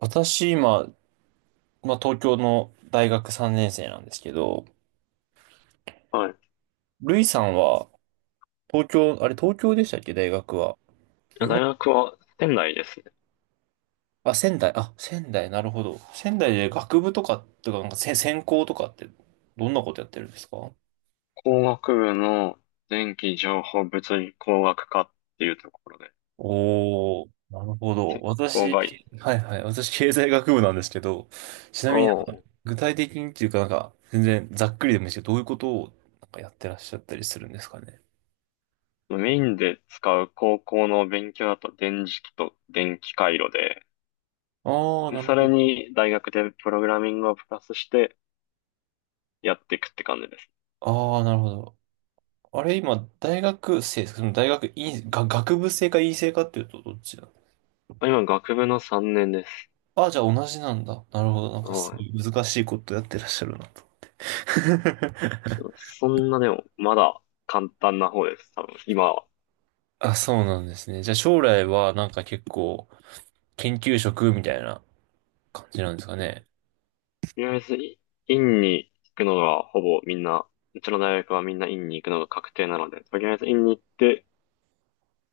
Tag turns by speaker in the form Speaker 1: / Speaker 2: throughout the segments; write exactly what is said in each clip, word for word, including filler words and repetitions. Speaker 1: 私、今、まあ、東京の大学さんねん生なんですけど、
Speaker 2: はい。
Speaker 1: ルイさんは、東京、あれ、東京でしたっけ、大学は。日
Speaker 2: 大
Speaker 1: 本、
Speaker 2: 学は仙台ですね。
Speaker 1: あ、仙台、あ、仙台、なるほど。仙台で学部とか、とか、なんか、せ専攻とかって、どんなことやってるんですか？
Speaker 2: 工学部の電気情報物理工学科っていうところで、
Speaker 1: おー、なるほど。
Speaker 2: 鉄工
Speaker 1: 私、
Speaker 2: 外
Speaker 1: はいはい、私、経済学部なんですけど、ちなみに、
Speaker 2: を
Speaker 1: 具体的にっていうか、なんか、全然ざっくりでもいいですけど、どういうことを、なんかやってらっしゃったりするんですかね。
Speaker 2: メインで使う高校の勉強だと電磁気と電気回路で、
Speaker 1: ああ、
Speaker 2: で、
Speaker 1: なる
Speaker 2: そ
Speaker 1: ほ
Speaker 2: れ
Speaker 1: ど。
Speaker 2: に大学でプログラミングをプラスしてやっていくって感じです。
Speaker 1: ああ、なるほど。あれ、今、大学生、その大学院、が、学部生か院生かっていうとどっちなの？
Speaker 2: 今、学部のさんねんです。
Speaker 1: あ、じゃあ同じなんだ。なるほど。なんかす
Speaker 2: は
Speaker 1: ご
Speaker 2: い。
Speaker 1: い難しいことやってらっしゃるな。
Speaker 2: そんなでも、まだ簡単な方です。多分、今は。
Speaker 1: あ、そうなんですね。じゃあ将来はなんか結構研究職みたいな感じなんですかね。
Speaker 2: とりあえず、い院に行くのがほぼみんな、うちの大学はみんな院に行くのが確定なので、とりあえず院に行って、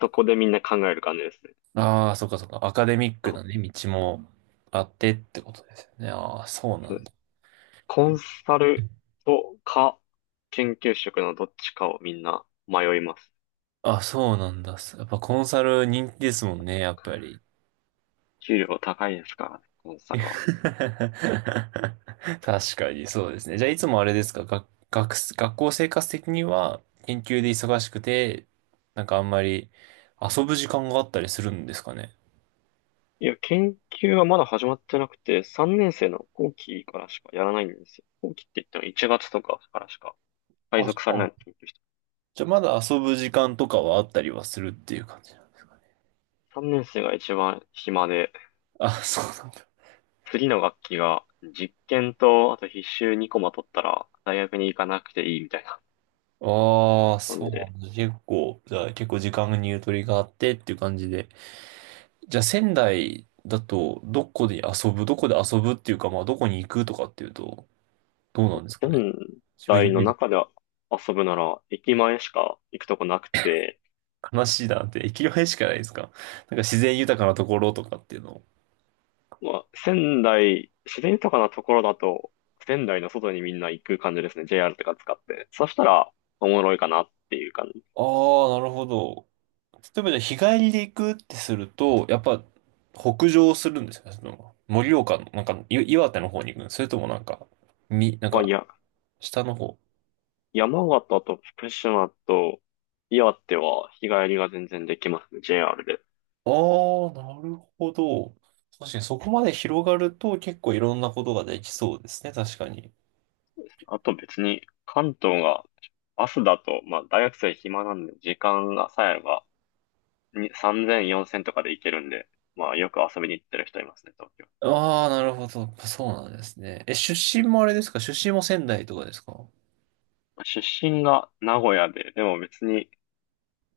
Speaker 2: そこでみんな考える感じですね。
Speaker 1: ああ、そっかそっか。アカデミックな
Speaker 2: こ、
Speaker 1: ね、道もあってってことですよね。ああ、そうな
Speaker 2: そう
Speaker 1: ん
Speaker 2: です。
Speaker 1: だ。
Speaker 2: コンサルとか、研究職のどっちかをみんな迷います。
Speaker 1: あ、そうなんだ。やっぱコンサル人気ですもんね、やっぱり。
Speaker 2: 給料高いですからね、コンサル は。
Speaker 1: 確かにそうですね。じゃあいつもあれですか、学、学、学校生活的には研究で忙しくて、なんかあんまり遊ぶ時間があったりするんですかね。
Speaker 2: いや、研究はまだ始まってなくて、さんねん生の後期からしかやらないんですよ。後期って言ってもいちがつとかからしか配
Speaker 1: あ、そ
Speaker 2: 属されない
Speaker 1: う。
Speaker 2: 研究室。
Speaker 1: じゃあまだ遊ぶ時間とかはあったりはするっていう感じなんですかね。
Speaker 2: さんねん生が一番暇で、
Speaker 1: あ、そうなんだ。
Speaker 2: 次の学期が実験と、あと必修にコマ取ったら大学に行かなくていいみたいな
Speaker 1: ああ、
Speaker 2: 感
Speaker 1: そう
Speaker 2: じ
Speaker 1: な
Speaker 2: で、
Speaker 1: んだ。結構、じゃあ結構時間にゆとりがあってっていう感じで。じゃあ仙台だと、どこで遊ぶ、どこで遊ぶっていうか、まあどこに行くとかっていうと、どうなんですかね。
Speaker 2: 仙
Speaker 1: 自分イ
Speaker 2: 台
Speaker 1: メ
Speaker 2: の
Speaker 1: ージ
Speaker 2: 中で遊ぶなら駅前しか行くとこなくて、
Speaker 1: 悲しいなって、駅前しかないですか？なんか自然豊かなところとかっていうの。
Speaker 2: まあ、仙台、自然豊かなところだと、仙台の外にみんな行く感じですね。ジェイアール とか使って。そしたら、おもろいかなっていう感じ。
Speaker 1: ああ、なるほど。例えばじゃあ日帰りで行くってすると、やっぱ北上するんですか？その、盛岡の、なんかい岩手の方に行くの？それともなんか、み、なん
Speaker 2: まあ、い
Speaker 1: か
Speaker 2: や、
Speaker 1: 下の方。
Speaker 2: 山形と福島と岩手は日帰りが全然できますね。ジェイアール で。
Speaker 1: ああ、なるほど。確かにそこまで広がると結構いろんなことができそうですね、確かに。
Speaker 2: あと別に関東が朝だと、まあ大学生暇なんで時間がさえあればにさんぜん、よんせんとかで行けるんで、まあよく遊びに行ってる人いますね、東京。
Speaker 1: ああ、なるほど。そうなんですね。え、出身もあれですか？出身も仙台とかですか？
Speaker 2: 出身が名古屋で、でも別に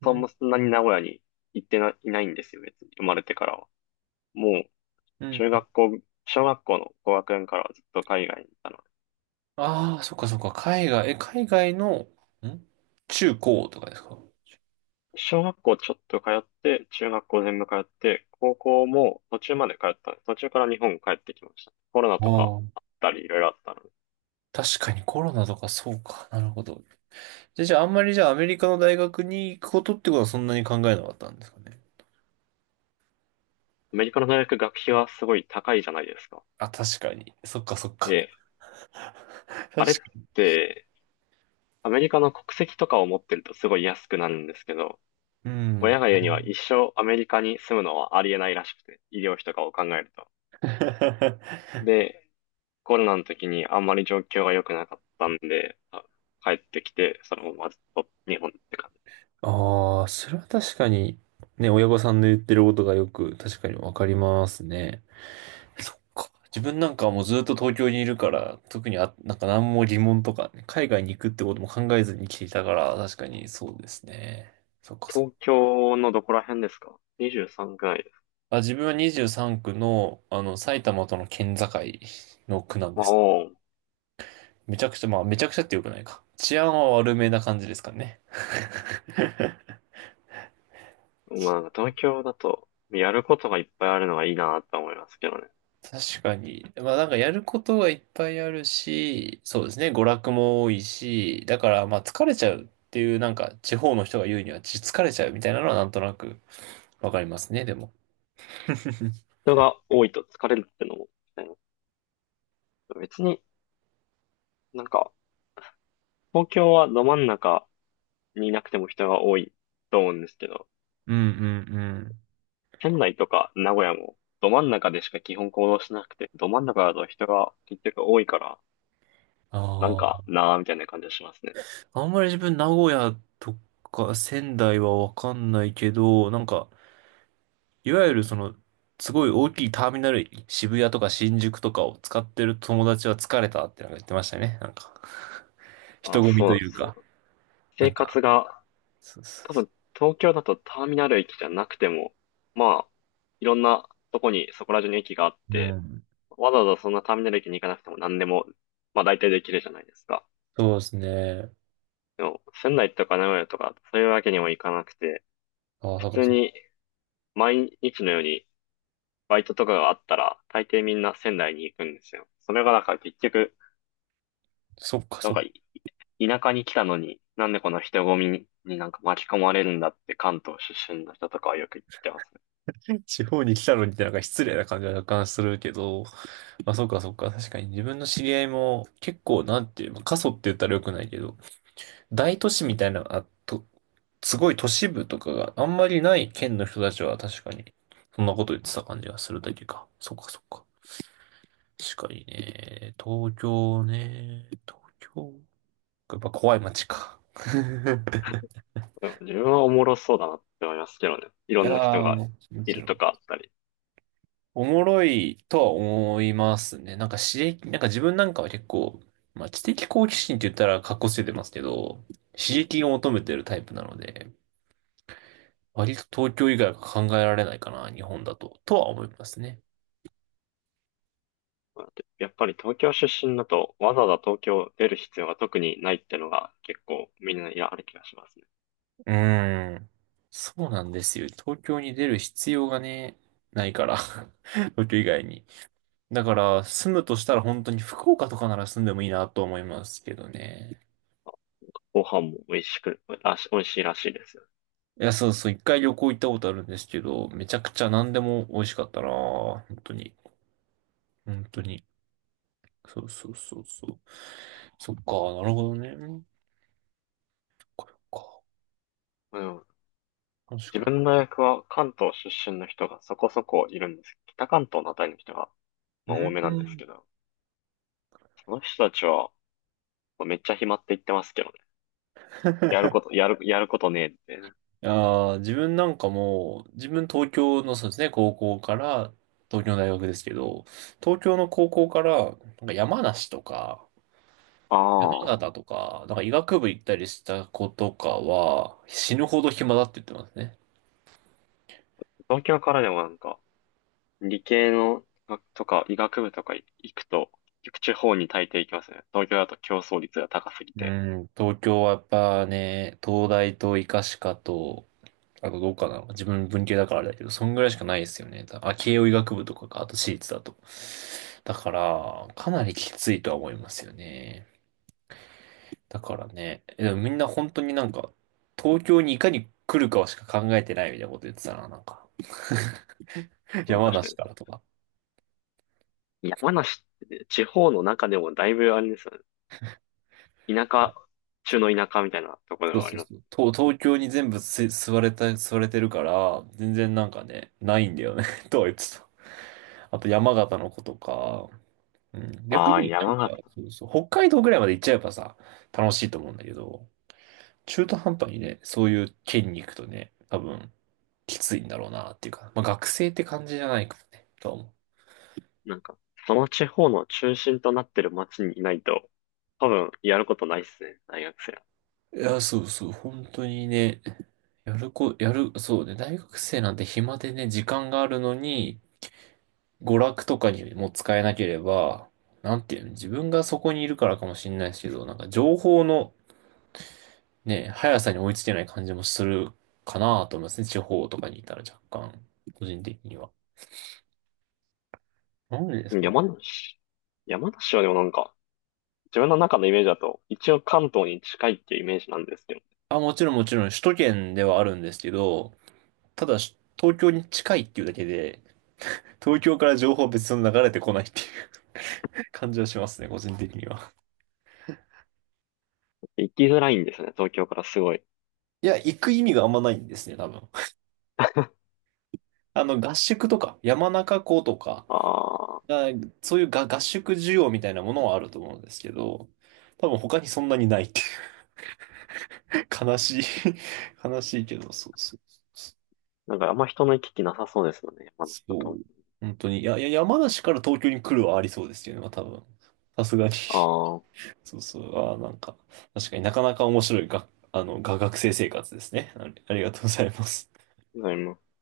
Speaker 1: う
Speaker 2: そん
Speaker 1: ん
Speaker 2: なに名古屋に行ってな、いないんですよ、別に生まれてからは。もう
Speaker 1: うん
Speaker 2: 中
Speaker 1: う、
Speaker 2: 学校、小学校の高学年からはずっと海外にいたの。
Speaker 1: ああ、そっかそっか。海外、え、海外の、ん、中高とかですか？
Speaker 2: 小学校ちょっと通って、中学校全部通って、高校も途中まで通ったんです。途中から日本帰ってきました。コロナ
Speaker 1: あ
Speaker 2: とかあっ
Speaker 1: あ。
Speaker 2: たり、いろいろあったので。
Speaker 1: 確かにコロナとかそうか。なるほど。じゃあ、じゃああんまりじゃあアメリカの大学に行くことってことはそんなに考えなかったんですかね。
Speaker 2: アメリカの大学学費はすごい高いじゃないですか。
Speaker 1: あ、確かに。そっかそっか。
Speaker 2: で、
Speaker 1: 確か
Speaker 2: あれっ
Speaker 1: に。
Speaker 2: て、アメリカの国籍とかを持ってるとすごい安くなるんですけど、
Speaker 1: う
Speaker 2: 親
Speaker 1: ん。
Speaker 2: が言うには一生アメリカに住むのはありえないらしくて、医療費とかを考えると。で、コロナの時にあんまり状況が良くなかったんで、あ帰ってきて、そのままずっと日本って感じ。
Speaker 1: あ、 あー、それは確かに、ね、親御さんの言ってることがよく確かにわかりますね。そっか。自分なんかはもうずっと東京にいるから、特にあ、なんか何も疑問とかね、海外に行くってことも考えずに来ていたから、確かにそうですね。そっかそっか。
Speaker 2: 東京のどこら辺ですか？ にじゅうさん くらいです。
Speaker 1: あ、自分はにじゅうさん区の、あの、埼玉との県境の区なんで
Speaker 2: まあ、
Speaker 1: す。
Speaker 2: おう
Speaker 1: めちゃくちゃ、まあ、めちゃくちゃってよくないか。治安は悪めな感じですかね。
Speaker 2: まあ、なんか東京だと、やることがいっぱいあるのがいいなと思いますけどね。
Speaker 1: 確かに。まあなんかやることはいっぱいあるし、そうですね、娯楽も多いし、だからまあ疲れちゃうっていうなんか地方の人が言うにはち疲れちゃうみたいなのはなんとなくわかりますね、でも。
Speaker 2: 人が多いと疲れるってのも、ね、別になんか、東京はど真ん中にいなくても人が多いと思うんですけど、
Speaker 1: うんうんうん。
Speaker 2: 仙台とか名古屋もど真ん中でしか基本行動しなくて、ど真ん中だと人が結局多いから、なん
Speaker 1: あ
Speaker 2: かなーみたいな感じがしますね。
Speaker 1: あ、あんまり自分名古屋とか仙台はわかんないけど、なんか、いわゆるその、すごい大きいターミナル、渋谷とか新宿とかを使ってる友達は疲れたってなんか言ってましたね。なんか、人
Speaker 2: あ、
Speaker 1: 混み
Speaker 2: そう
Speaker 1: と
Speaker 2: なんで
Speaker 1: いう
Speaker 2: す。
Speaker 1: か、な
Speaker 2: 生
Speaker 1: んか、
Speaker 2: 活が
Speaker 1: そうそう
Speaker 2: 多
Speaker 1: そう、
Speaker 2: 分、東京だとターミナル駅じゃなくても、まあ、いろんなとこに、そこら中に駅があっ
Speaker 1: う
Speaker 2: て、
Speaker 1: ん。
Speaker 2: わざわざそんなターミナル駅に行かなくても何でも、まあ大体できるじゃないですか。
Speaker 1: そうですね。
Speaker 2: でも、仙台とか名古屋とか、そういうわけにもいかなくて、
Speaker 1: ああ、
Speaker 2: 普
Speaker 1: なんか
Speaker 2: 通
Speaker 1: そ、
Speaker 2: に毎日のようにバイトとかがあったら、大抵みんな仙台に行くんですよ。それがなんか結局、
Speaker 1: そっか
Speaker 2: なん
Speaker 1: そっ
Speaker 2: か
Speaker 1: か。
Speaker 2: 田舎に来たのに、なんでこの人混みになんか巻き込まれるんだって関東出身の人とかはよく言ってますね。
Speaker 1: 地方に来たのにってなんか失礼な感じは若干するけど、まあそっかそっか。確かに自分の知り合いも結構なんていう、まあ過疎って言ったら良くないけど、大都市みたいな、あと、すごい都市部とかがあんまりない県の人たちは確かに、そんなこと言ってた感じがするだけか。そっかそっか。確かにね。東京ね。東京。やっぱ怖い街か。
Speaker 2: でも自分はおもろそうだなって思いますけどね。い
Speaker 1: い
Speaker 2: ろ
Speaker 1: や
Speaker 2: んな人
Speaker 1: ー、
Speaker 2: が
Speaker 1: も
Speaker 2: い
Speaker 1: ち
Speaker 2: る
Speaker 1: ろ
Speaker 2: と
Speaker 1: ん。
Speaker 2: かあったり。
Speaker 1: おもろいとは思いますね。なんか刺激、なんか自分なんかは結構、まあ知的好奇心って言ったら格好つけてますけど、刺激を求めてるタイプなので、割と東京以外は考えられないかな、日本だと、とは思いますね。
Speaker 2: やっぱり東京出身だとわざわざ東京出る必要が特にないってのが結構みんなやある気がしますね。
Speaker 1: うーん。そうなんですよ。東京に出る必要がね、ないから。東京以外に。だから、住むとしたら本当に福岡とかなら住んでもいいなと思いますけどね。
Speaker 2: ご飯も美味しく、らし、美味しいらしいですよ。
Speaker 1: いや、そうそう、一回旅行行ったことあるんですけど、めちゃくちゃ何でも美味しかったなぁ。本当に。本当に。そうそうそうそう。そっか、なるほどね。これか。
Speaker 2: でも
Speaker 1: 確
Speaker 2: 自
Speaker 1: かに。
Speaker 2: 分の大学は関東出身の人がそこそこいるんです。北関東のあたりの人が、
Speaker 1: う
Speaker 2: まあ、多めなんです
Speaker 1: ん。
Speaker 2: けど、その人たちは、まあめっちゃ暇って言ってますけどね。やること、やる、やることねえって。
Speaker 1: いやー自分なんかもう、自分東京のそうですね、高校から、東京の大学ですけど、東京の高校から、なんか山梨とか、
Speaker 2: あ
Speaker 1: 山
Speaker 2: あ、
Speaker 1: 形とか、なんか医学部行ったりした子とかは、死ぬほど暇だって言ってますね。
Speaker 2: 東京からでもなんか、理系の学とか医学部とか行くと、結局地方に大抵行きますね。東京だと競争率が高すぎ
Speaker 1: う
Speaker 2: て。
Speaker 1: ん、東京はやっぱね、東大と医科歯科と、あとどうかな、自分文系だからあれだけど、そんぐらいしかないですよね。あ、慶応医学部とかか、あと私立だと。だから、かなりきついとは思いますよね。だからね、でもみんな本当になんか、東京にいかに来るかしか考えてないみたいなこと言ってたな、なんか。
Speaker 2: うん、
Speaker 1: 山
Speaker 2: 確
Speaker 1: 梨か
Speaker 2: か
Speaker 1: らとか。
Speaker 2: に。山梨ってね、地方の中でもだいぶあれですよね。田舎、
Speaker 1: そ
Speaker 2: 中
Speaker 1: う
Speaker 2: の田舎みたいなところで
Speaker 1: そう
Speaker 2: はあ
Speaker 1: そ
Speaker 2: り
Speaker 1: う
Speaker 2: ます。
Speaker 1: そう。東、東京に全部す吸われた、吸われてるから、全然なんかね、ないんだよね。 とは言ってた。あと山形の子とか、うん、逆
Speaker 2: ああ、
Speaker 1: にな
Speaker 2: 山
Speaker 1: んか、
Speaker 2: 形。
Speaker 1: そうそう、北海道ぐらいまで行っちゃえばさ、楽しいと思うんだけど、中途半端にね、そういう県に行くとね、多分、きついんだろうなっていうか、まあ学生って感じじゃないからね、とは思
Speaker 2: なんか、その地方の中心となってる町にいないと、多分やることないっすね、大学生は。
Speaker 1: う。いや、そうそう、本当にね、やるこ、やる、そうね、大学生なんて暇でね、時間があるのに、娯楽とかにも使えなければ、なんていうの、自分がそこにいるからかもしれないですけど、なんか情報のね、速さに追いつけない感じもするかなと思いますね。地方とかにいたら若干、個人的には。なんでですか
Speaker 2: 山
Speaker 1: ね。
Speaker 2: 梨。山梨はでもなんか、自分の中のイメージだと、一応関東に近いっていうイメージなんですけど、
Speaker 1: あ、もちろんもちろん首都圏ではあるんですけど、ただし東京に近いっていうだけで、東京から情報は別に流れてこないっていう 感じはしますね、個人的には。
Speaker 2: 行きづらいんですよね、東京からすごい。
Speaker 1: いや、行く意味があんまないんですね、多分。あの、合宿とか、山中湖とか、
Speaker 2: ああ、
Speaker 1: が、そういうが合宿需要みたいなものはあると思うんですけど、多分他にそんなにないっていう、悲しい 悲しいけど、そうそうそう。
Speaker 2: なんかあんま人の行き来なさそうですよね、山の
Speaker 1: そ
Speaker 2: 里。
Speaker 1: う。本当に。いや、いや、山梨から東京に来るはありそうですよね、まあ、多分。さすがに。
Speaker 2: ああ、
Speaker 1: そうそう。ああ、なんか、確かになかなか面白いが、あの、が学生生活ですね。ありありがとうございます。
Speaker 2: ございます。